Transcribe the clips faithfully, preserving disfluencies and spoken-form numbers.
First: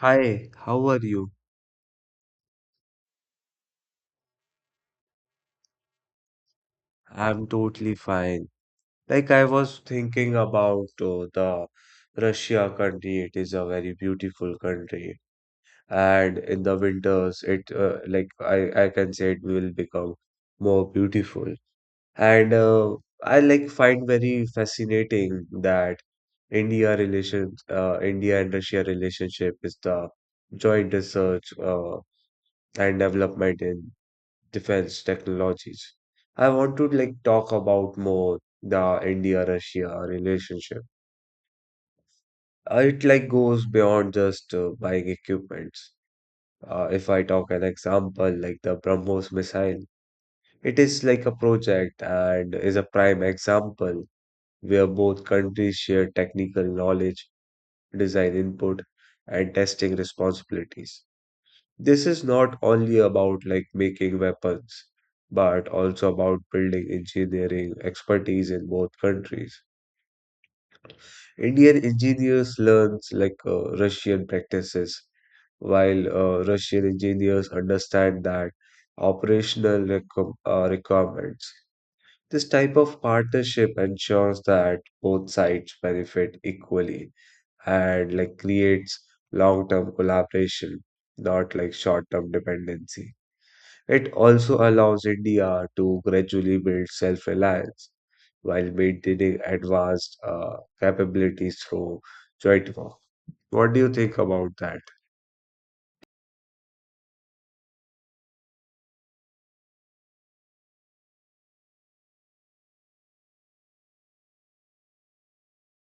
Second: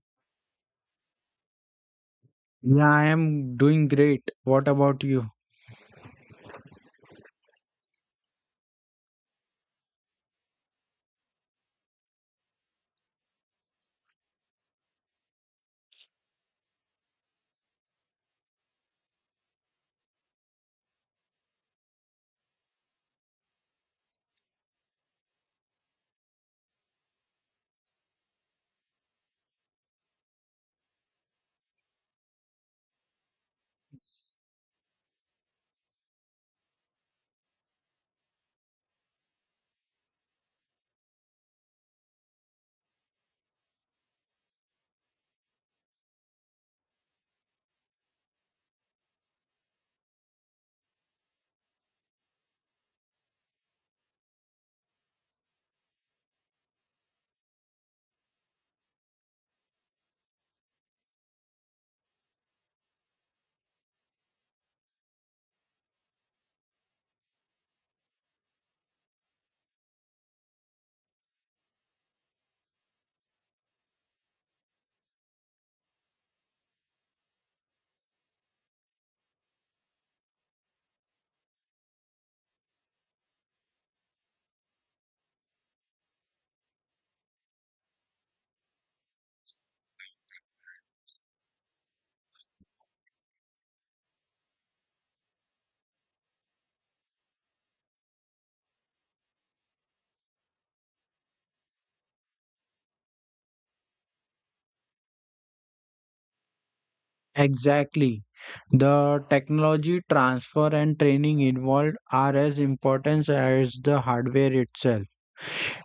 Hi, how are you? Yeah, I am doing great. What about you? I'm totally fine. Like I was thinking about uh, the Russia country. It is a very beautiful country, and in the winters, it uh, like I I can say it will become more beautiful. And uh, I like find very fascinating that India relations, uh, India and Russia relationship is the joint research uh, and development in defense technologies. I want to like talk about more the India-Russia relationship. Uh, it like goes beyond just uh, buying equipments. Uh, if I talk an example like the BrahMos missile, it is like a project and is a prime example where both countries share technical knowledge, design input, and testing responsibilities. This is not only about like making weapons, but also about building engineering expertise in both countries. Indian engineers learns like uh, Russian practices, while uh, Russian engineers understand that operational requ- uh, requirements. This type of partnership ensures that both sides benefit equally and like creates long-term collaboration, not like short-term dependency. It also allows India to gradually build self reliance while maintaining advanced uh, capabilities through joint work. What do you think about that? Exactly. The technology transfer and training involved are as important as the hardware itself.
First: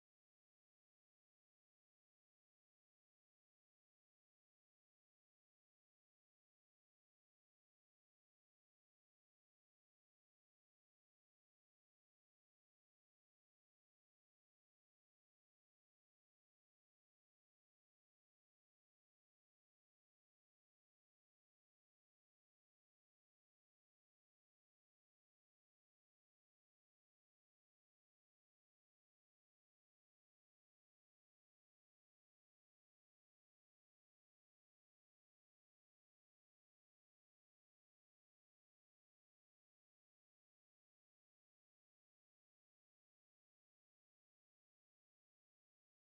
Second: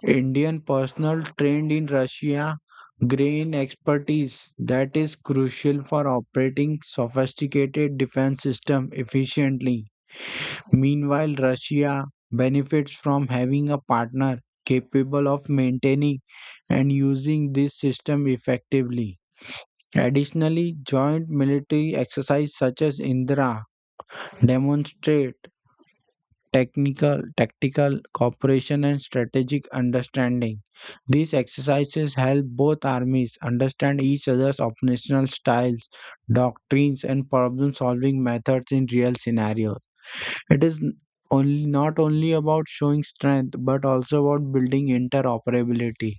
Indian personnel trained in Russia gain expertise that is crucial for operating sophisticated defense system efficiently. Meanwhile, Russia benefits from having a partner capable of maintaining and using this system effectively. Additionally, joint military exercises such as Indra demonstrate technical, tactical cooperation and strategic understanding. These exercises help both armies understand each other's operational styles, doctrines, and problem solving methods in real scenarios. It is only not only about showing strength but also about building interoperability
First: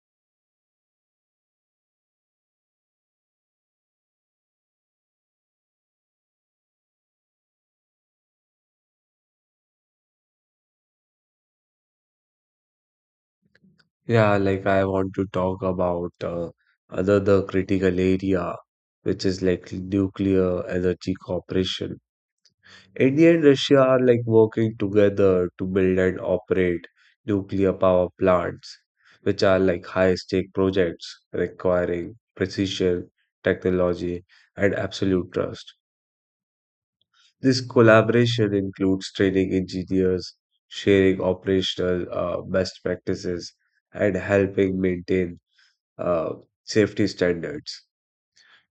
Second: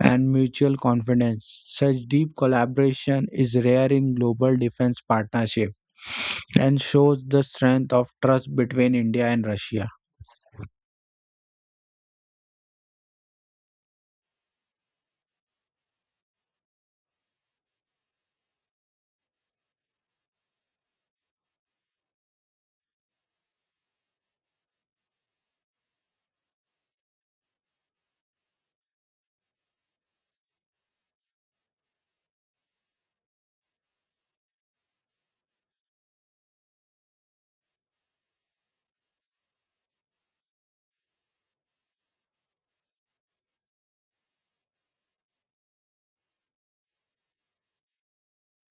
and mutual confidence. Such deep collaboration is rare in global defense partnership and shows the strength of trust between India and Russia. Yeah, like I want to talk about uh, another critical area, which is like nuclear energy cooperation. India and Russia are like working together to build and operate nuclear power plants, which are like high stake projects requiring precision, technology, and absolute trust. This collaboration includes training engineers, sharing operational uh, best practices, and helping maintain uh, safety standards.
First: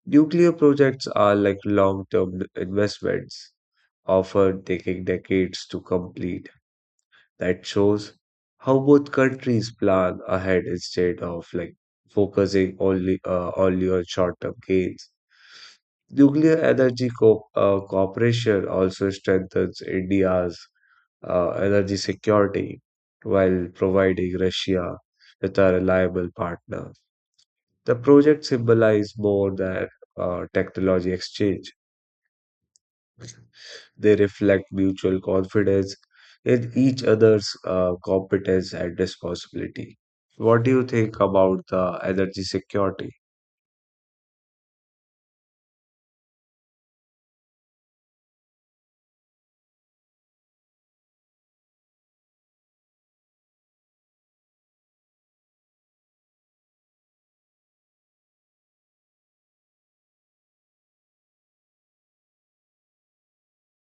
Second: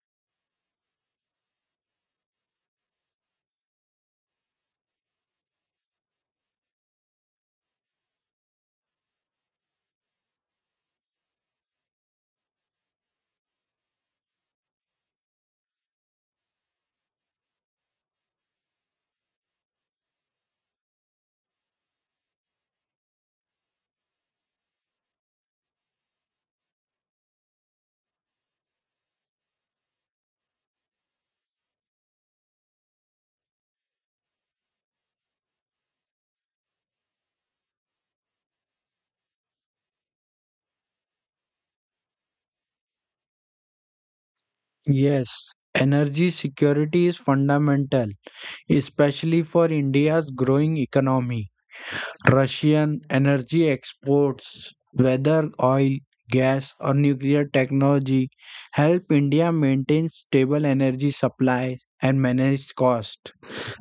Nuclear projects are like long term investments often taking decades to complete, that shows how both countries plan ahead instead of like focusing only uh, only on short-term gains. Nuclear energy co- uh, cooperation also strengthens India's uh, energy security while providing Russia with a reliable partner. The project symbolizes more than uh, technology exchange. They reflect mutual confidence in each other's uh, competence and responsibility. What do you think about the energy security? Yes, energy security is fundamental, especially for India's growing economy. Russian energy exports, whether oil, gas, or nuclear technology, help India maintain stable energy supply and manage cost.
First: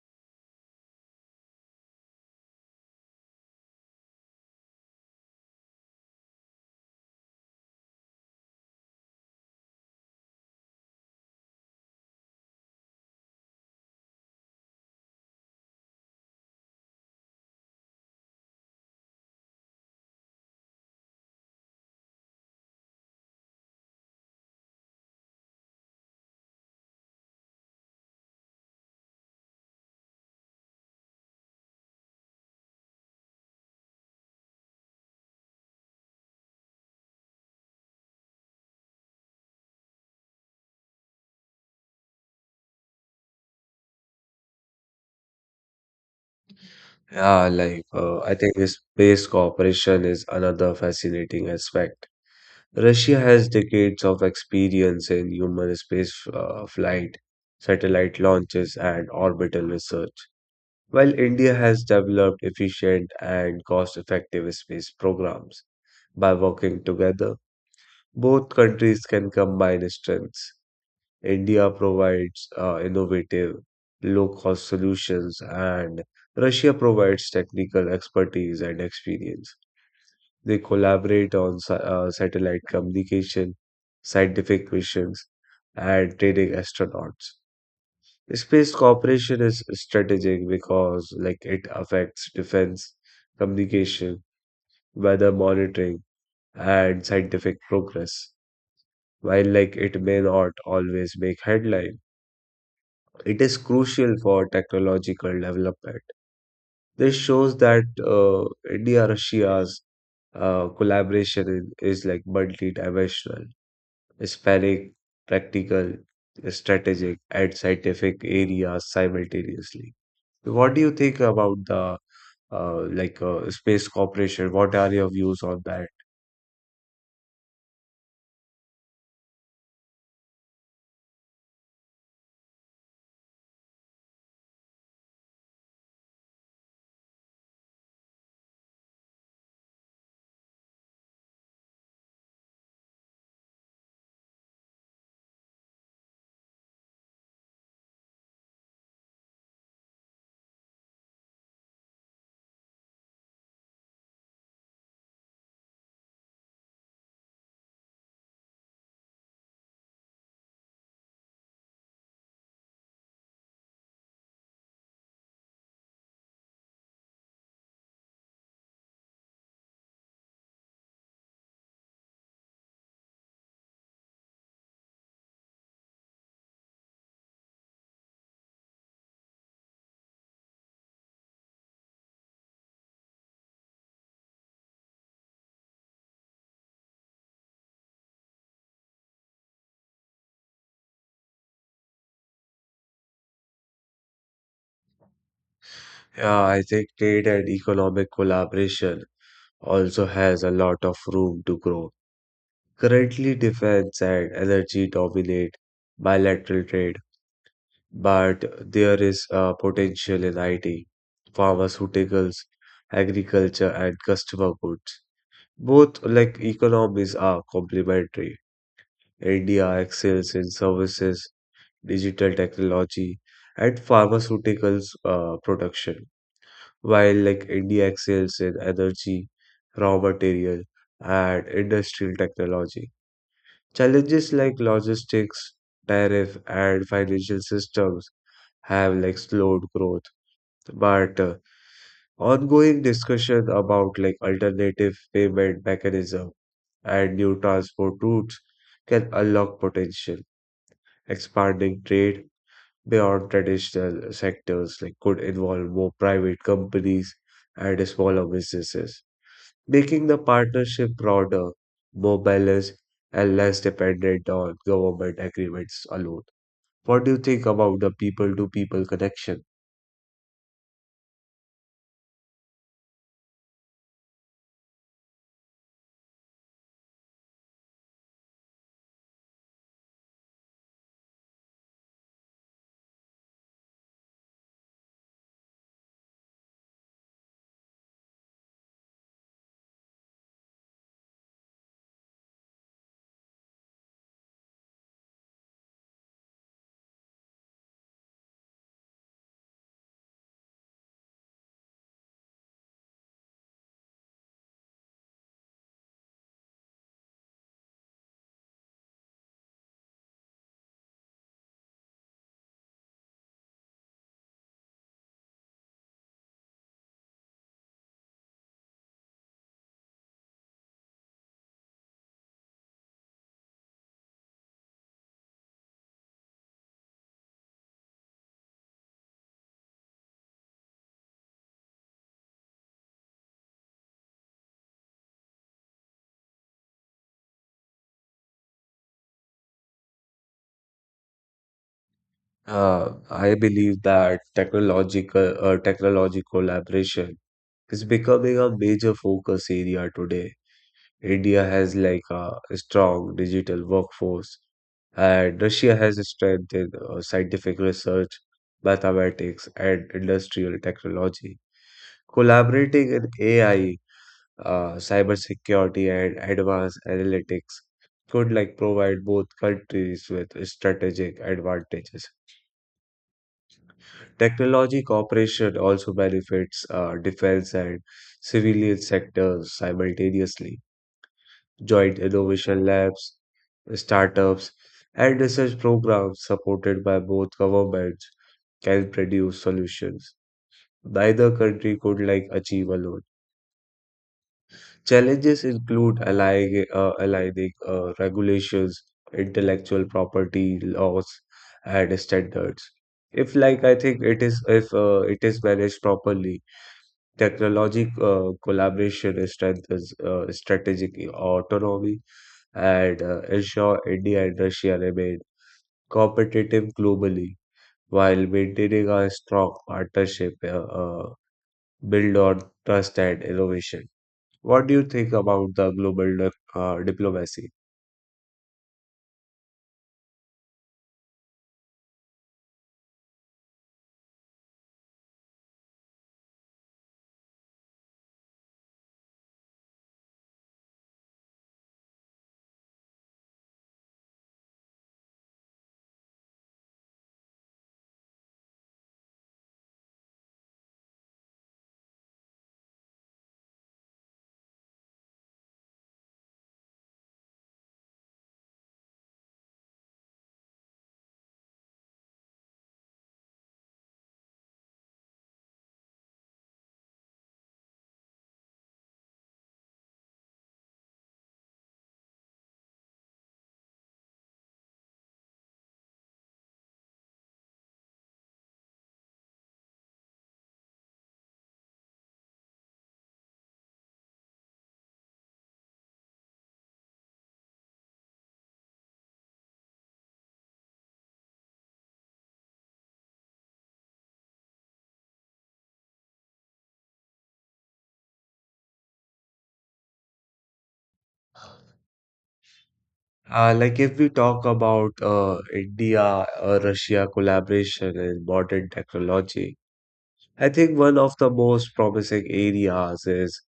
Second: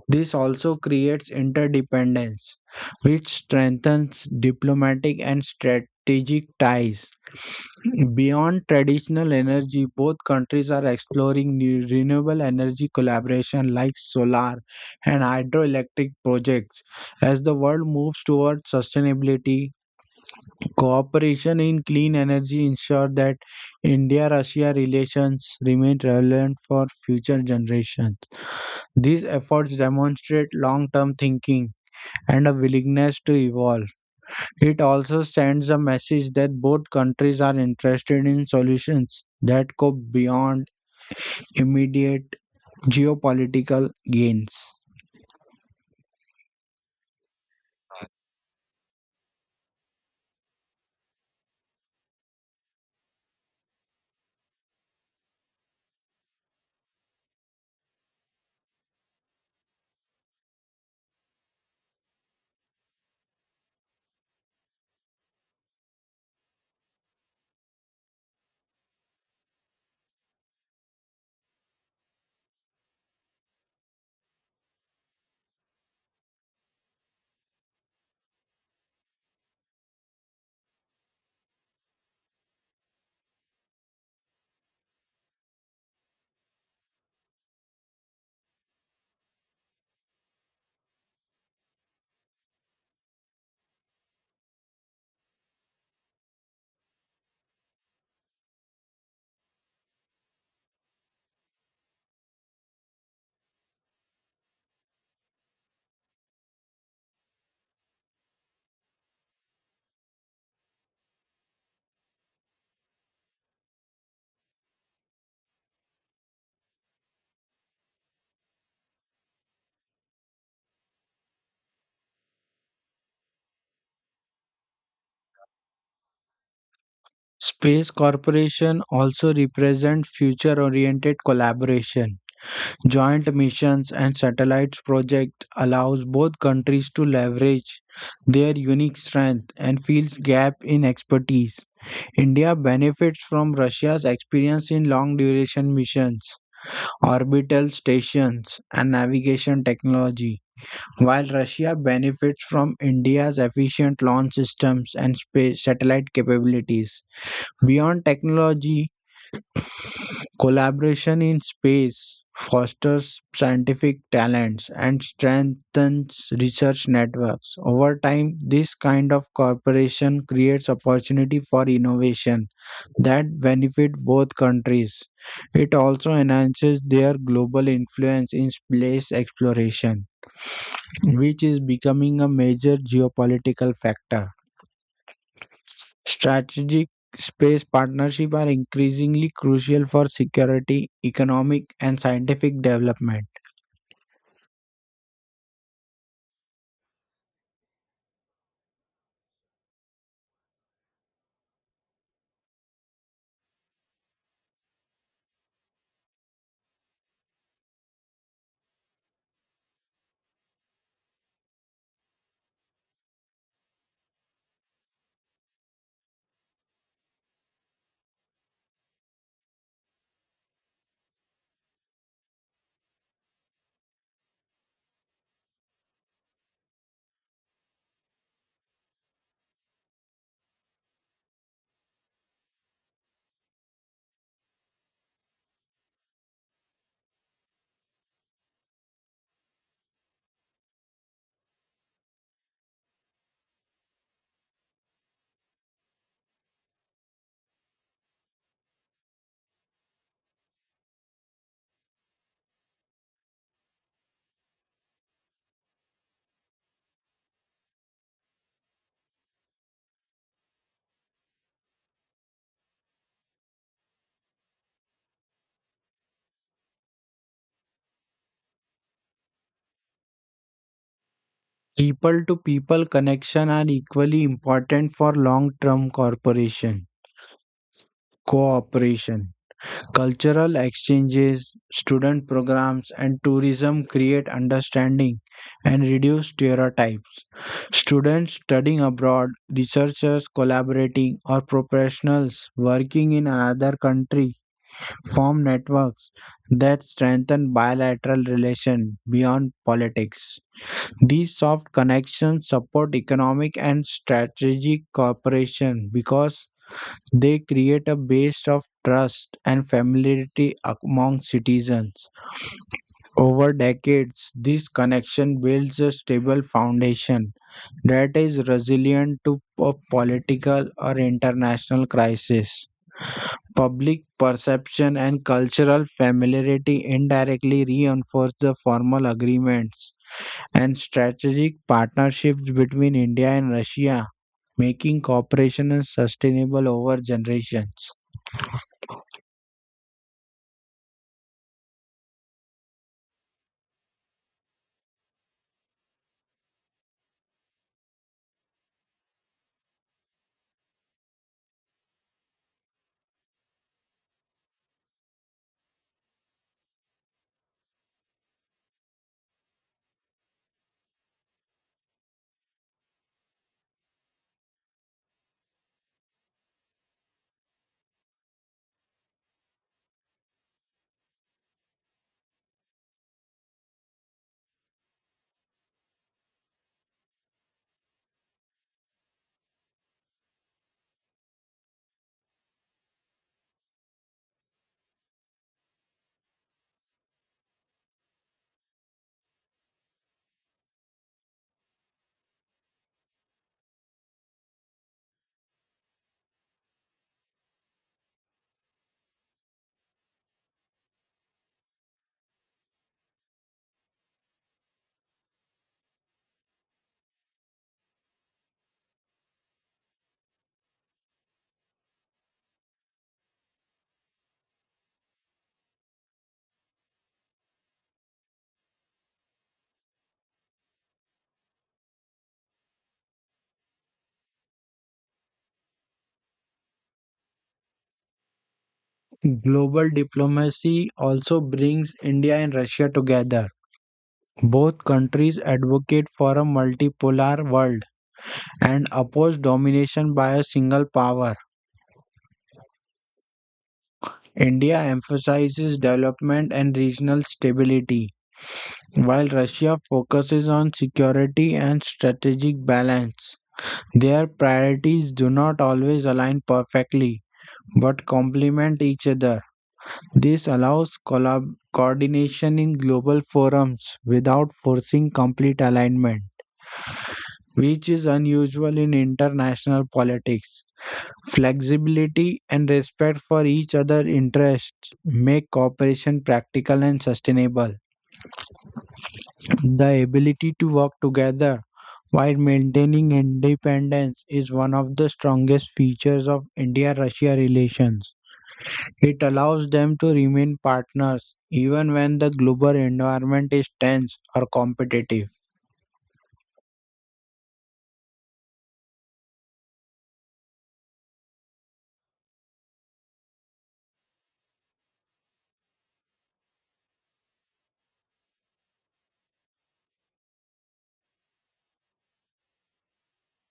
This also creates interdependence, which strengthens diplomatic and strategic ties. Beyond traditional energy, both countries are exploring new renewable energy collaboration like solar and hydroelectric projects. As the world moves towards sustainability, cooperation in clean energy ensures that India Russia relations remain relevant for future generations. These efforts demonstrate long term thinking and a willingness to evolve. It also sends a message that both countries are interested in solutions that go beyond immediate geopolitical gains. Yeah, like uh, I think space cooperation is another fascinating aspect. Russia has decades of experience in human space uh, flight, satellite launches, and orbital research, while India has developed efficient and cost-effective space programs. By working together, both countries can combine strengths. India provides uh, innovative, low-cost solutions, and Russia provides technical expertise and experience. They collaborate on sa- uh, satellite communication, scientific missions, and training astronauts. Space cooperation is strategic because, like, it affects defense, communication, weather monitoring, and scientific progress. While like it may not always make headline, it is crucial for technological development. This shows that uh, India-Russia's uh, collaboration in, is like multidimensional, spanning practical, strategic, and scientific areas simultaneously. What do you think about the uh, like uh, space cooperation? What are your views on that? Space Corporation also represent future oriented collaboration. Joint missions and satellites project allows both countries to leverage their unique strength and fills gap in expertise. India benefits from Russia's experience in long duration missions, orbital stations, and navigation technology, while Russia benefits from India's efficient launch systems and space satellite capabilities. Beyond technology, collaboration in space fosters scientific talents and strengthens research networks. Over time, this kind of cooperation creates opportunity for innovation that benefit both countries. It also enhances their global influence in space exploration, which is becoming a major geopolitical factor. Strategic space partnerships are increasingly crucial for security, economic, and scientific development. Yeah, I think trade and economic collaboration also has a lot of room to grow. Currently, defense and energy dominate bilateral trade, but there is uh, potential in I T, pharmaceuticals, agriculture, and consumer goods. Both like economies are complementary. India excels in services, digital technology, and pharmaceuticals uh, production, while like India excels in energy, raw material, and industrial technology. Challenges like logistics, tariff, and financial systems have like slowed growth, but uh, ongoing discussion about like alternative payment mechanism and new transport routes can unlock potential. Expanding trade beyond traditional sectors like could involve more private companies and smaller businesses, making the partnership broader, more balanced, and less dependent on government agreements alone. What do you think about the people-to-people connection? People to people connection are equally important for long term corporation cooperation. Cultural exchanges, student programs, and tourism create understanding and reduce stereotypes. Students studying abroad, researchers collaborating, or professionals working in another country form networks that strengthen bilateral relations beyond politics. These soft connections support economic and strategic cooperation because they create a base of trust and familiarity among citizens. Over decades, this connection builds a stable foundation that is resilient to po- political or international crisis. Public perception and cultural familiarity indirectly reinforce the formal agreements and strategic partnerships between India and Russia, making cooperation sustainable over generations. Uh, I believe that technological uh, technology collaboration is becoming a major focus area today. India has like a strong digital workforce, and Russia has strengthened uh, scientific research, mathematics, and industrial technology. Collaborating in A I uh, cybersecurity and advanced analytics could like provide both countries with strategic advantages. Technology cooperation also benefits uh, defense and civilian sectors simultaneously. Joint innovation labs, startups, and research programs supported by both governments can produce solutions. Neither country could like achieve alone. Challenges include aligning, uh, aligning uh, regulations, intellectual property laws, and standards. If, like, I think it is, if uh, it is managed properly, technology uh, collaboration strengthens uh, strategic autonomy and uh, ensure India and Russia remain competitive globally while maintaining a strong partnership uh, uh, built on trust and innovation. What do you think about the global dip- uh, diplomacy? Global diplomacy also brings India and Russia together. Both countries advocate for a multipolar world and oppose domination by a single power. India emphasizes development and regional stability, while Russia focuses on security and strategic balance. Their priorities do not always align perfectly, but complement each other. This allows collab- coordination in global forums without forcing complete alignment, which is unusual in international politics. Flexibility and respect for each other's interests make cooperation practical and sustainable. The ability to work together while maintaining independence is one of the strongest features of India Russia relations. It allows them to remain partners even when the global environment is tense or competitive. Uh, like if we talk about uh, India uh, Russia collaboration in modern technology, I think one of the most promising areas is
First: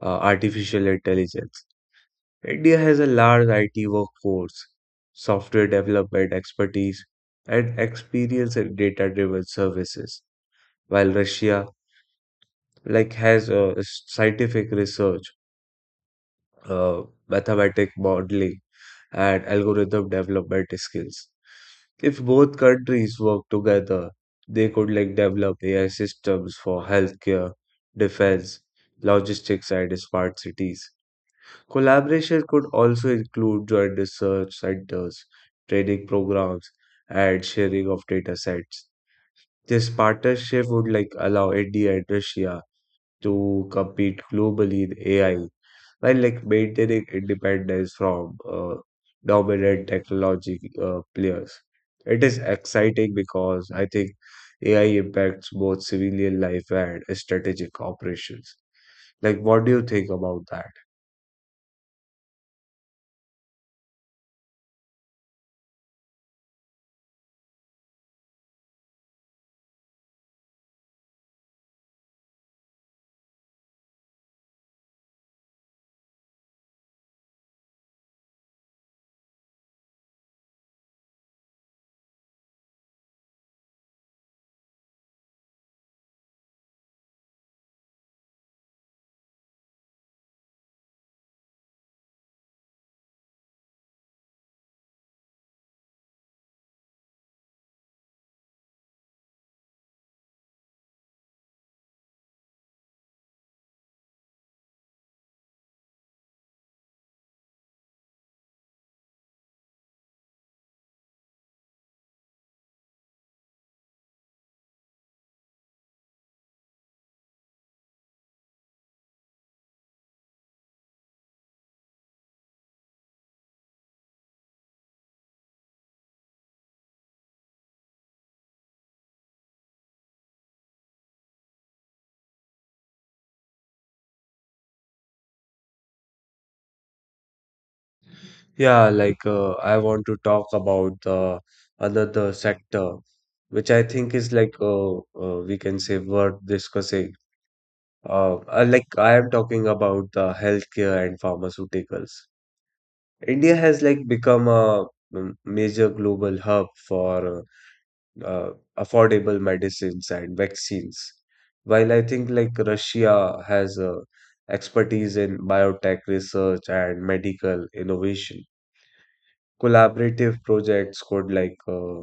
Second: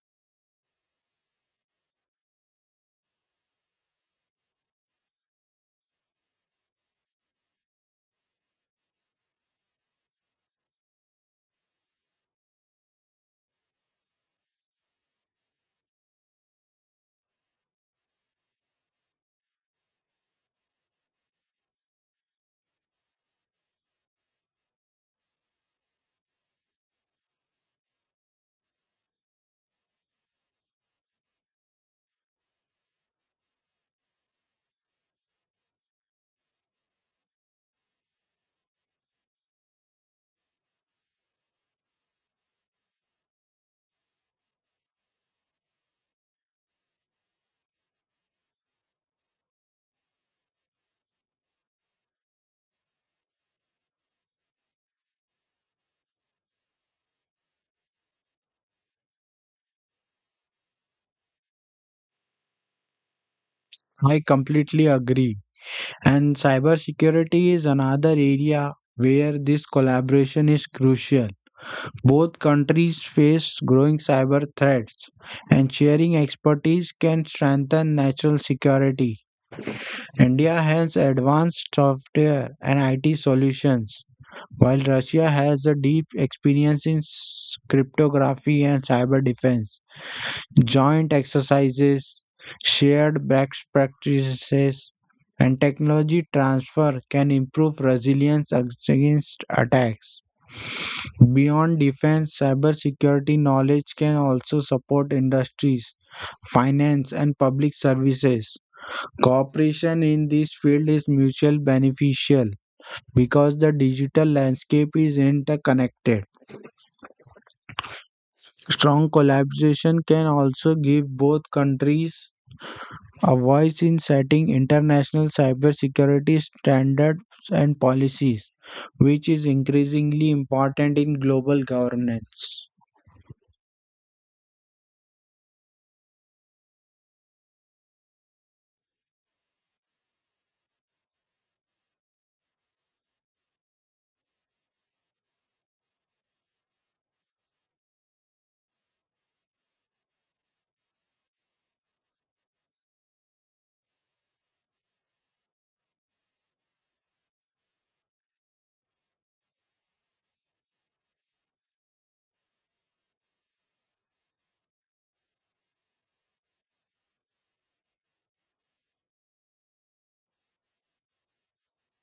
uh, artificial intelligence. India has a large I T workforce, software development expertise, and experience in data-driven services, while Russia like has uh, s- scientific research, uh, mathematic modeling and algorithm development skills. If both countries work together, they could like develop A I systems for healthcare, defense, logistics, and smart cities. Collaboration could also include joint research centers, training programs, and sharing of data sets. This partnership would like allow India and Russia to compete globally in A I while like maintaining independence from uh, dominant technology uh, players. It is exciting because I think A I impacts both civilian life and strategic operations. Like, what do you think about that? I completely agree. And cybersecurity is another area where this collaboration is crucial. Both countries face growing cyber threats, and sharing expertise can strengthen national security. India has advanced software and I T solutions. While Russia has a deep experience in s- cryptography and cyber defense, joint exercises, shared best practices, and technology transfer can improve resilience ag- against attacks. Beyond defense, cybersecurity knowledge can also support industries, finance, and public services. Cooperation in this field is mutually beneficial because the digital landscape is interconnected. Strong collaboration can also give both countries a voice in setting international cybersecurity standards and policies, which is increasingly important in global governance. Yeah, like uh, I want to talk about the another sector, which I think is like uh, uh, we can say worth discussing. Uh, uh, like I am talking about the healthcare and pharmaceuticals. India has like become a m- major global hub for uh, affordable medicines and vaccines. While I think like Russia has uh, expertise in biotech research and medical innovation. Collaborative projects could like uh,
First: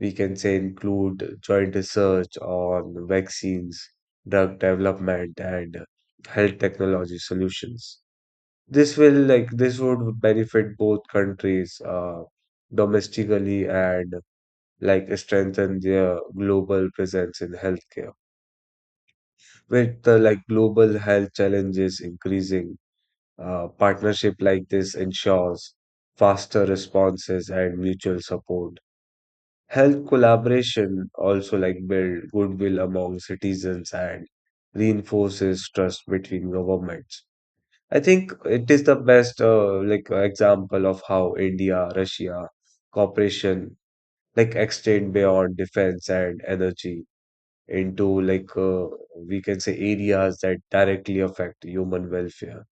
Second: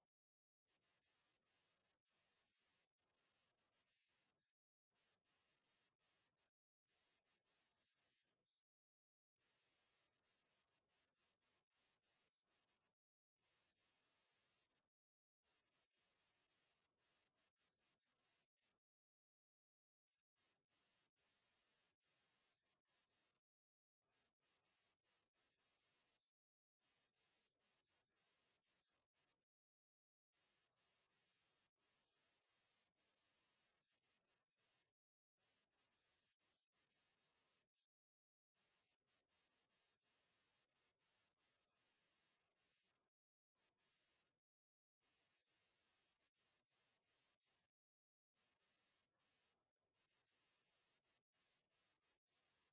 we can say include joint research on vaccines, drug development, and health technology solutions. This will like this would benefit both countries uh, domestically and like strengthen their global presence in healthcare. With the like global health challenges increasing, uh, partnership like this ensures faster responses and mutual support. Health collaboration also like build goodwill among citizens and reinforces trust between governments. I think it is the best uh, like uh, example of how India Russia cooperation like extend beyond defense and energy into like uh, we can say areas that directly affect human welfare.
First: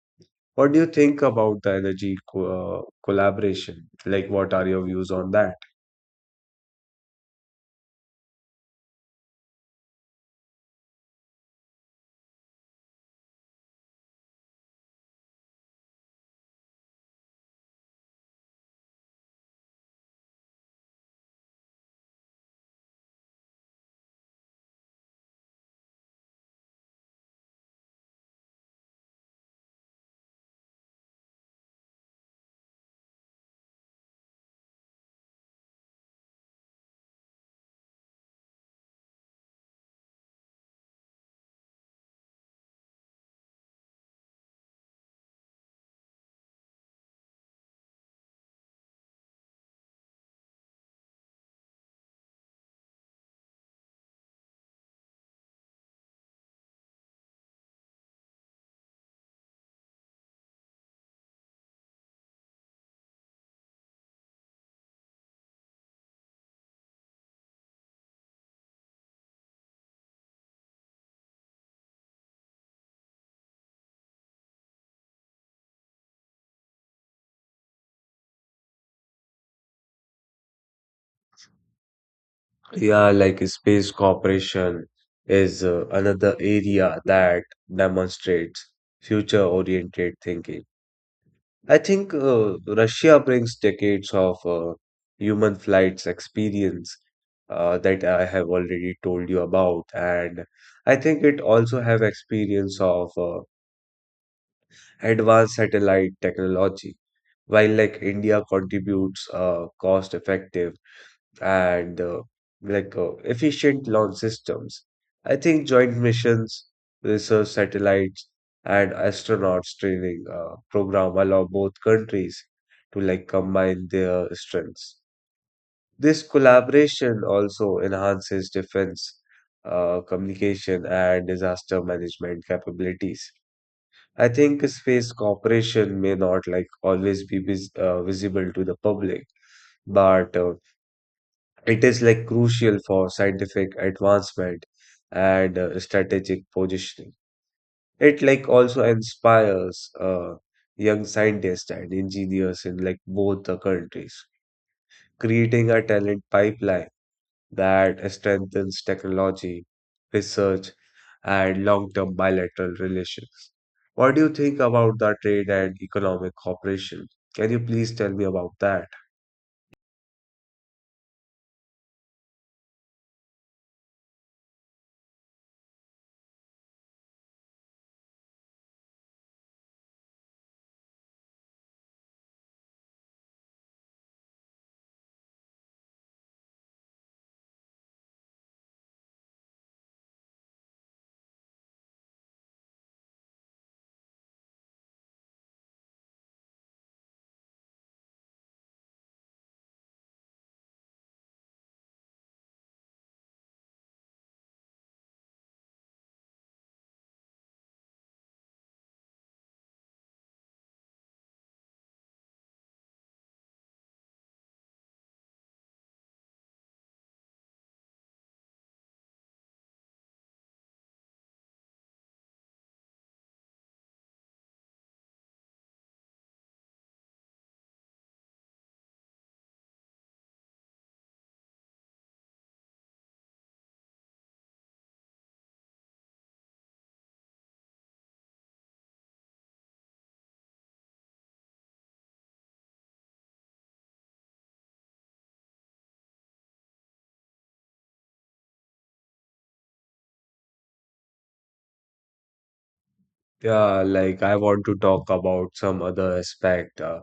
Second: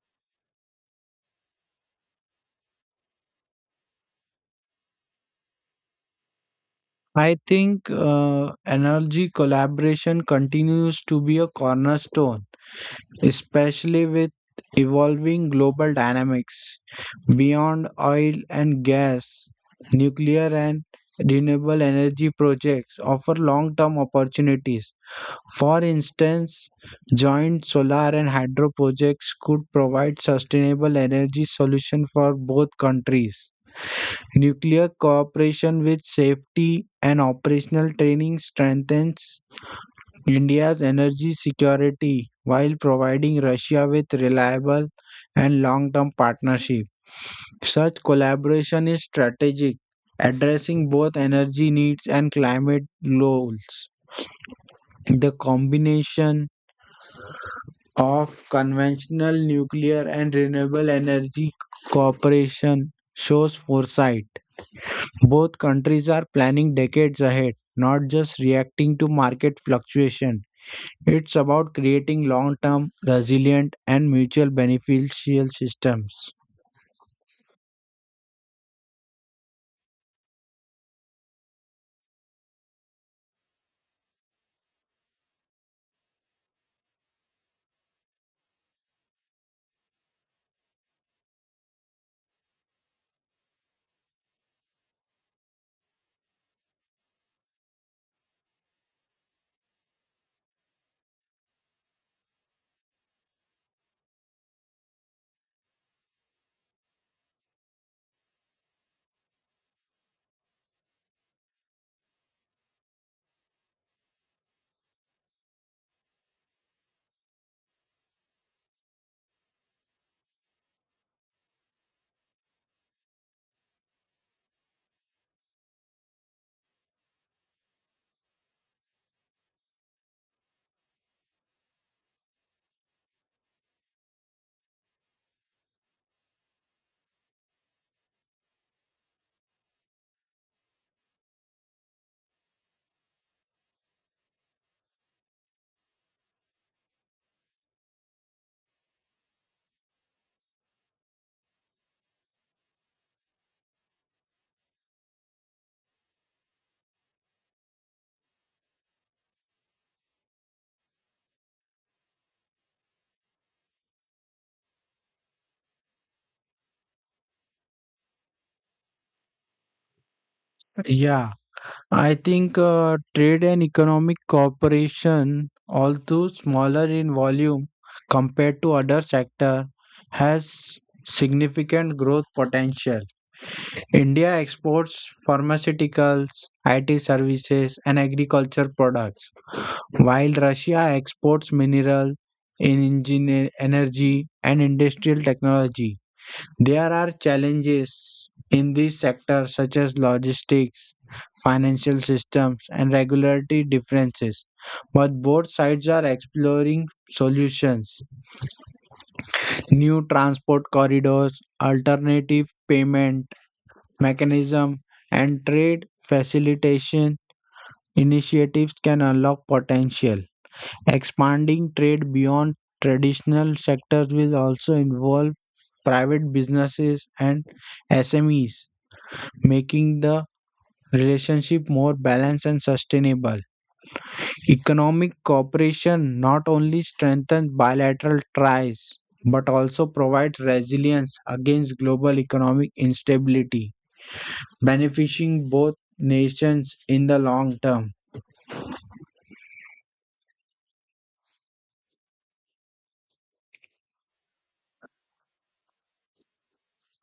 What do you think about the energy co- uh, collaboration? Like, what are your views on that? I think uh, energy collaboration continues to be a cornerstone, especially with evolving global dynamics beyond oil and gas. Nuclear and renewable energy projects offer long term opportunities. For instance, joint solar and hydro projects could provide sustainable energy solutions for both countries. Nuclear cooperation with safety and operational training strengthens India's energy security while providing Russia with reliable and long-term partnership. Such collaboration is strategic, addressing both energy needs and climate goals. The combination of conventional nuclear and renewable energy cooperation shows foresight. Both countries are planning decades ahead, not just reacting to market fluctuation. It's about creating long-term, resilient, and mutual beneficial systems. Yeah, like space cooperation is uh, another area that demonstrates future-oriented thinking. I think uh, Russia brings decades of uh, human flights experience uh, that I have already told you about, and I think it also have experience of uh, advanced satellite technology, while like India contributes uh, cost-effective and uh, like uh, efficient launch systems. I think joint missions, research satellites, and astronauts training uh, program allow both countries to like combine their strengths. This collaboration also enhances defense, uh, communication, and disaster management capabilities. I think space cooperation may not like always be vis- uh, visible to the public, but uh, it is like crucial for scientific advancement and uh, strategic positioning. It like also inspires uh, young scientists and engineers in like both the countries, creating a talent pipeline that strengthens technology, research, and long-term bilateral relations. What do you think about the trade and economic cooperation? Can you please tell me about that? Yeah, I think uh, trade and economic cooperation, although smaller in volume compared to other sector, has significant growth potential. India exports pharmaceuticals, I T services, and agriculture products, while Russia exports mineral, engineer, energy, and industrial technology. There are challenges in this sector, such as logistics, financial systems, and regulatory differences, but both sides are exploring solutions. New transport corridors, alternative payment mechanism, and trade facilitation initiatives can unlock potential. Expanding trade beyond traditional sectors will also involve private businesses and S M Es, making the relationship more balanced and sustainable. Economic cooperation not only strengthens bilateral ties but also provides resilience against global economic instability, benefiting both nations in the long term. Yeah, like I want to talk about some other aspect, uh,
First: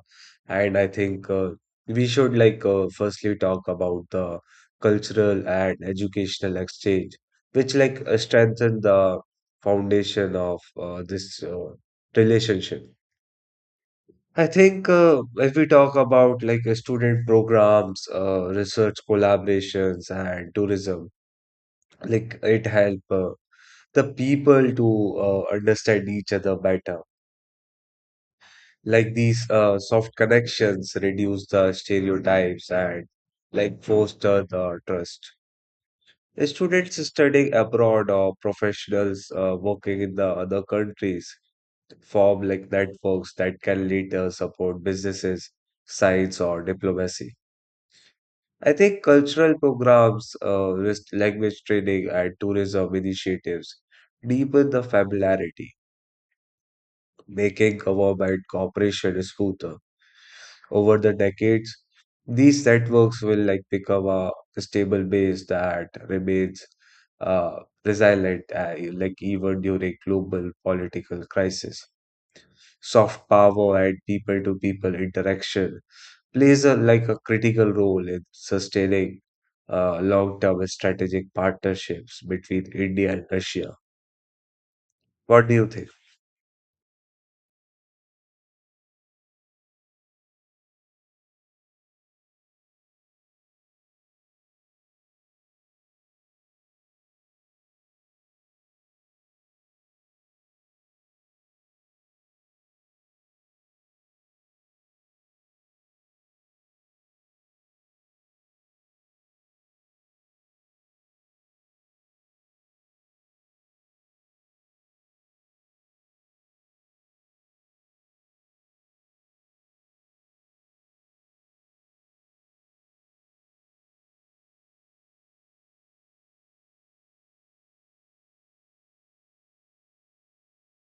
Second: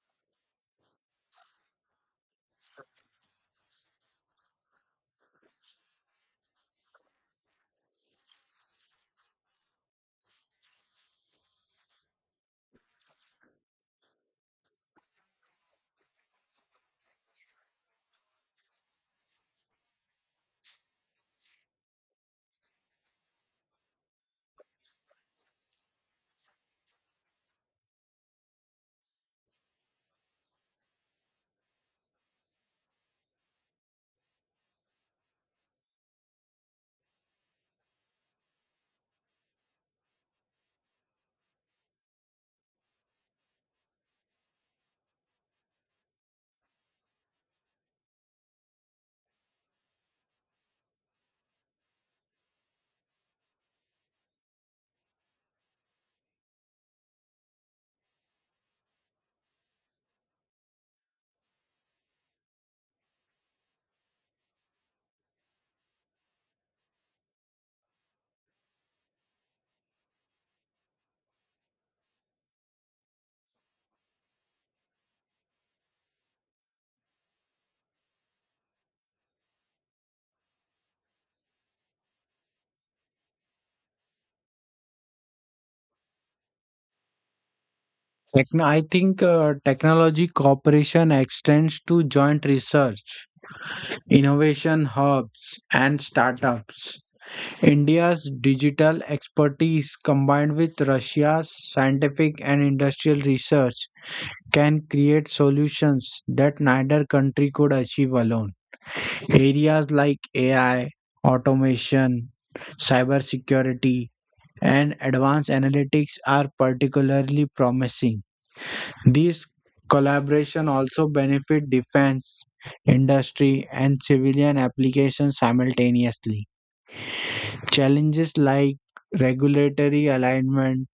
and I think uh, we should like uh, firstly talk about the cultural and educational exchange, which like uh, strengthen the foundation of uh, this uh, relationship. I think uh, if we talk about like uh, student programs, uh, research collaborations, and tourism, like it help uh, the people to uh, understand each other better like these uh, soft connections reduce the stereotypes and like foster the trust. Students studying abroad or professionals uh, working in the other countries form like networks that can later support businesses, science, or diplomacy. I think cultural programs, uh, with language training, and tourism initiatives deepen the familiarity, making government cooperation smoother. Over the decades, these networks will like become a stable base that remains uh, resilient, uh, like even during global political crisis. Soft power and people-to-people interaction plays a like a critical role in sustaining uh, long-term strategic partnerships between India and Russia. What do you think? Techno- I think uh, technology cooperation extends to joint research, innovation hubs, and startups. India's digital expertise combined with Russia's scientific and industrial research can create solutions that neither country could achieve alone. Areas like A I, automation, cybersecurity, and advanced analytics are particularly promising. These collaboration also benefit defense, industry, and civilian applications simultaneously. Challenges like regulatory alignment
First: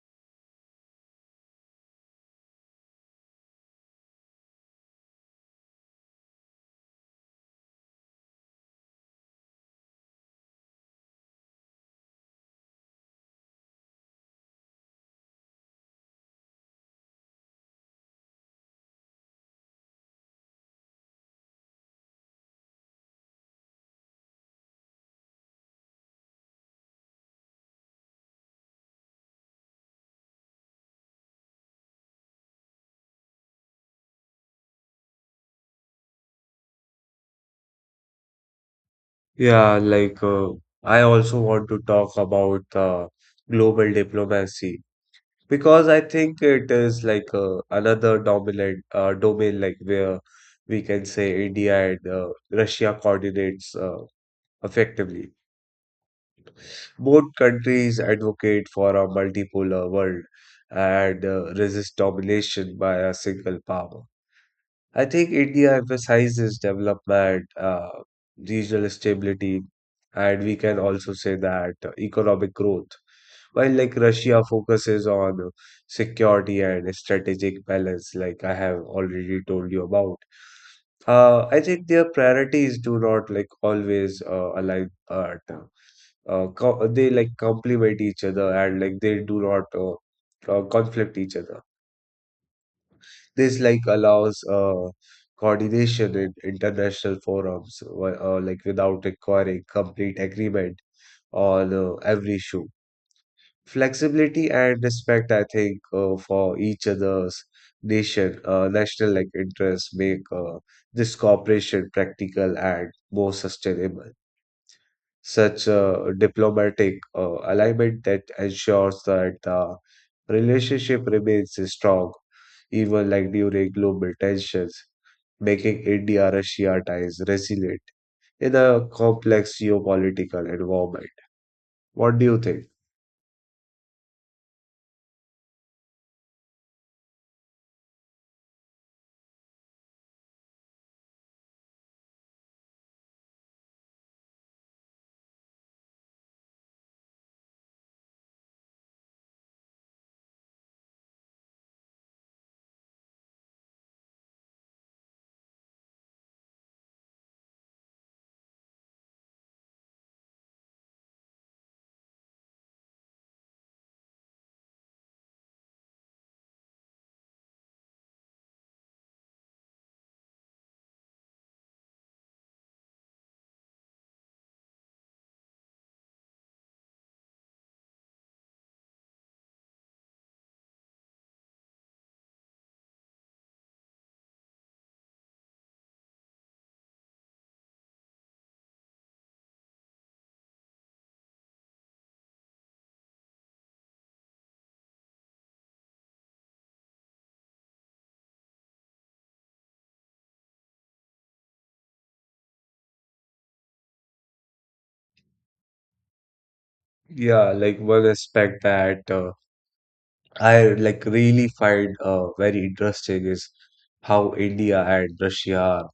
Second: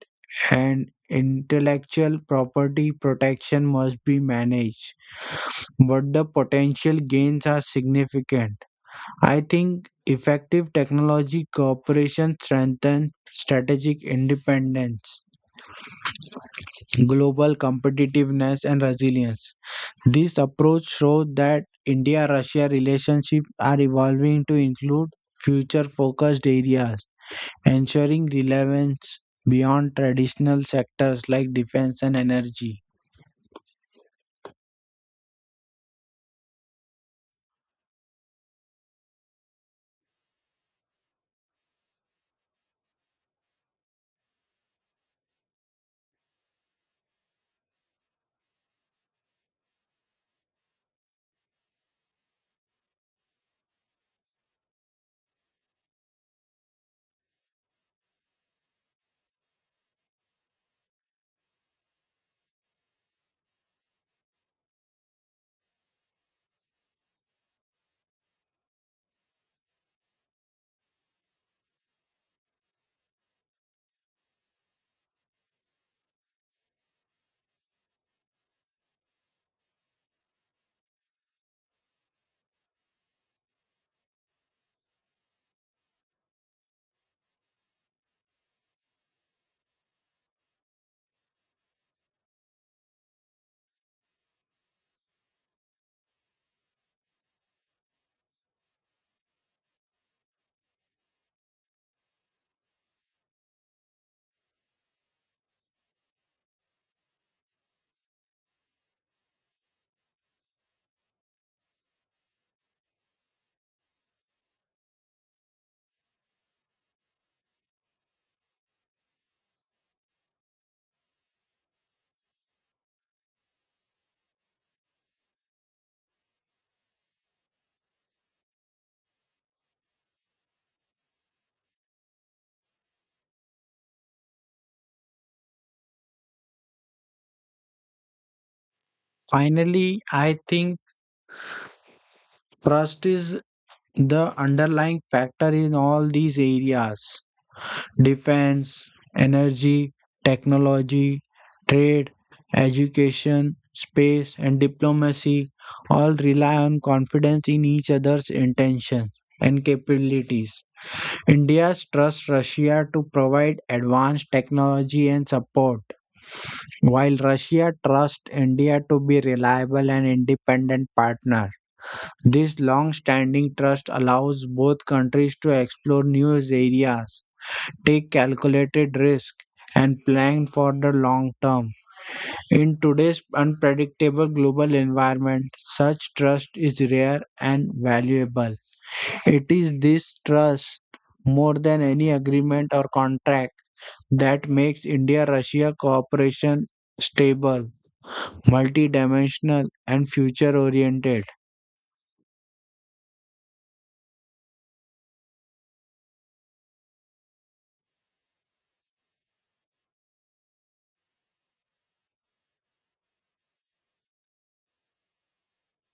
and intellectual property protection must be managed, but the potential gains are significant. I think effective technology cooperation strengthens strategic independence, global competitiveness, and resilience. This approach shows that India Russia relationships are evolving to include future focused areas, ensuring relevance beyond traditional sectors like defense and energy. Yeah, like uh, I also want to talk about uh, global diplomacy because I think it is like uh, another dominant uh, domain, like where we can say India and uh, Russia coordinates uh, effectively. Both countries advocate for a multipolar world and uh, resist domination by a single power. I think India emphasizes development, uh, regional stability, and we can also say that uh, economic growth. While like Russia focuses on uh, security and strategic balance, like I have already told you about. Uh, I think their priorities do not like always uh, align. Uh, t- uh, co- they like complement each other and like they do not uh, uh, conflict each other. This like allows uh, coordination in international forums, wi- uh, like without requiring complete agreement on uh, every issue. Flexibility and respect, I think, uh, for each other's nation, uh, national like interests make uh, this cooperation practical and more sustainable such a diplomatic uh, alignment that ensures that the relationship remains strong, even like during global tensions, making India-Russia ties resilient in a complex geopolitical environment. What do you think? Finally, I think trust is the underlying factor in all these areas. Defense, energy, technology, trade, education, space, and diplomacy all rely on confidence in each other's intentions and capabilities. India's trusts Russia to provide advanced technology and support. While Russia trusts India to be reliable and independent partner, this long-standing trust allows both countries to explore new areas, take calculated risk, and plan for the long term. In today's unpredictable global environment, such trust is rare and valuable. It is this trust, more than any agreement or contract, that makes India Russia cooperation stable, multidimensional and future oriented. Yeah, like one aspect that uh, I like really find uh, very interesting is how India and Russia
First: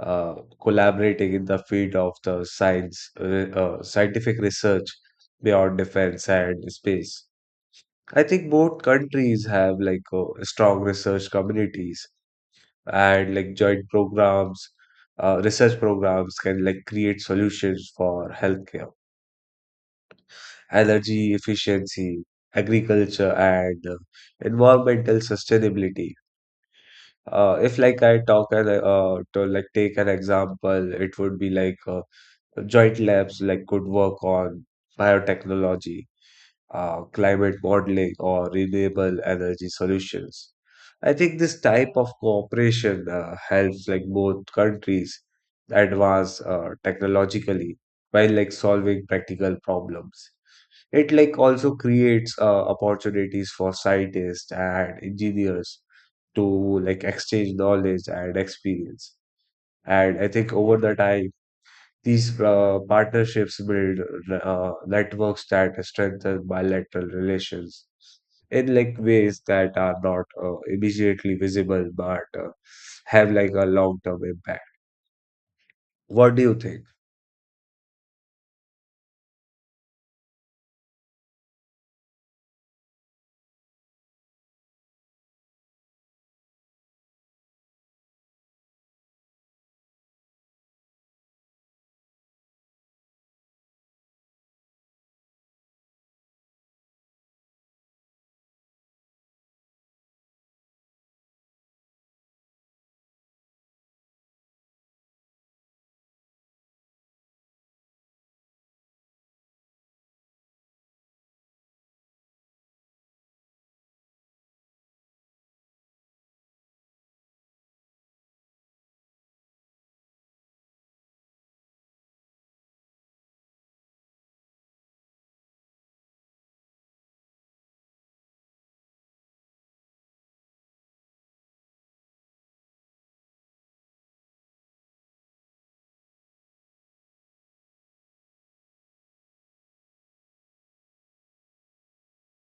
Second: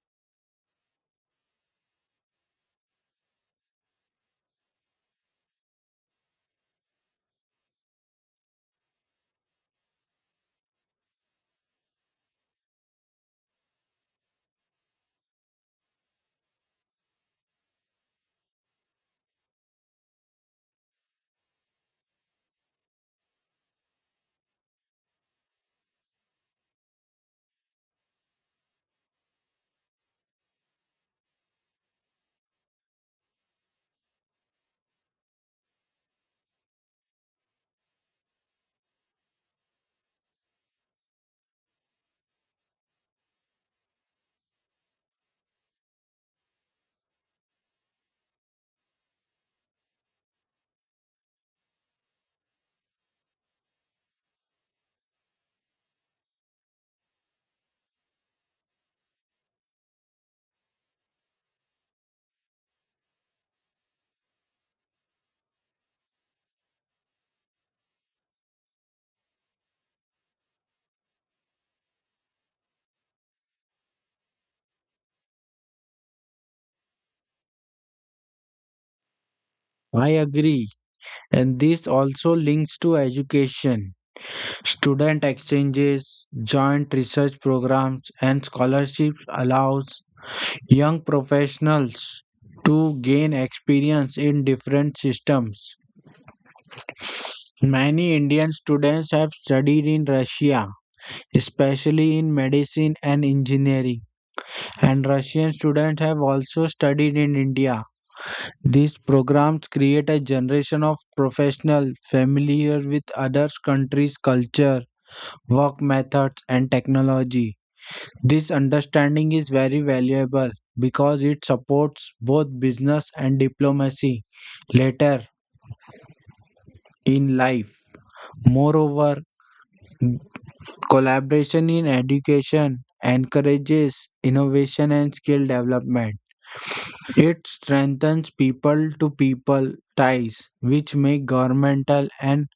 uh, collaborating in the field of the science, uh, uh, scientific research beyond defense and space. I think both countries have like uh, strong research communities and like joint programs, uh, research programs can like create solutions for healthcare, energy efficiency, agriculture, and uh, environmental sustainability. Uh, if like I talk and uh, to like take an example, it would be like uh, joint labs like could work on biotechnology, uh, climate modeling, or renewable energy solutions. I think this type of cooperation uh, helps like both countries advance uh, technologically while like solving practical problems. It like also creates uh, opportunities for scientists and engineers to like exchange knowledge and experience. And I think over the time these uh, partnerships build uh, networks that strengthen bilateral relations in like ways that are not uh, immediately visible but uh, have like a long-term impact. What do you think? I agree. And this also links to education. Student exchanges, joint research programs and scholarships allows young professionals to gain experience in different systems. Many Indian students have studied in Russia, especially in medicine and engineering, and Russian students have also studied in India. These programs create a generation of professionals familiar with other countries' culture, work methods, and technology. This understanding is very valuable because it supports both business and diplomacy later in life. Moreover, collaboration in education encourages innovation and skill development. It strengthens people to people ties, which make governmental and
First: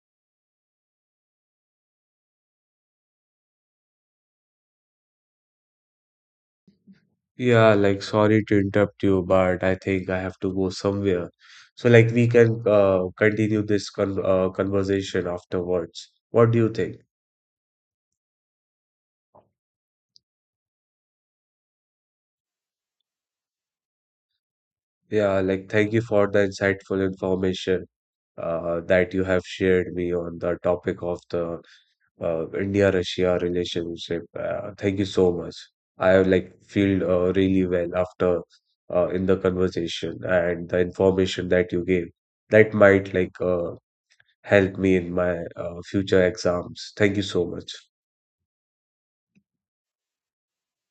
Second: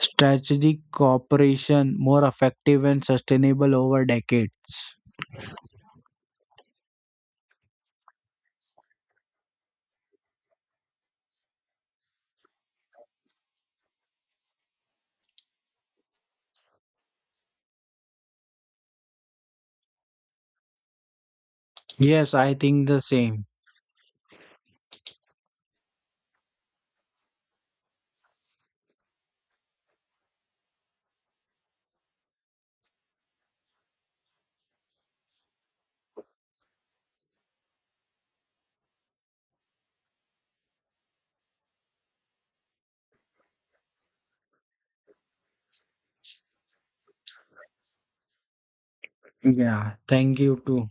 strategic cooperation more effective and sustainable over decades. Yeah, like sorry to interrupt you, but I think I have to go somewhere. So like we can uh, continue this con uh, conversation afterwards. What do you think? Yes, I think the same. Yeah, like thank you for the insightful information uh, that you have shared me on the topic of the uh, India-Russia relationship. Uh, thank you so much. I like feel uh, really well after uh, in the conversation and the information that you gave. That might like uh, help me in my uh, future exams. Thank you so much. Yeah, thank you too.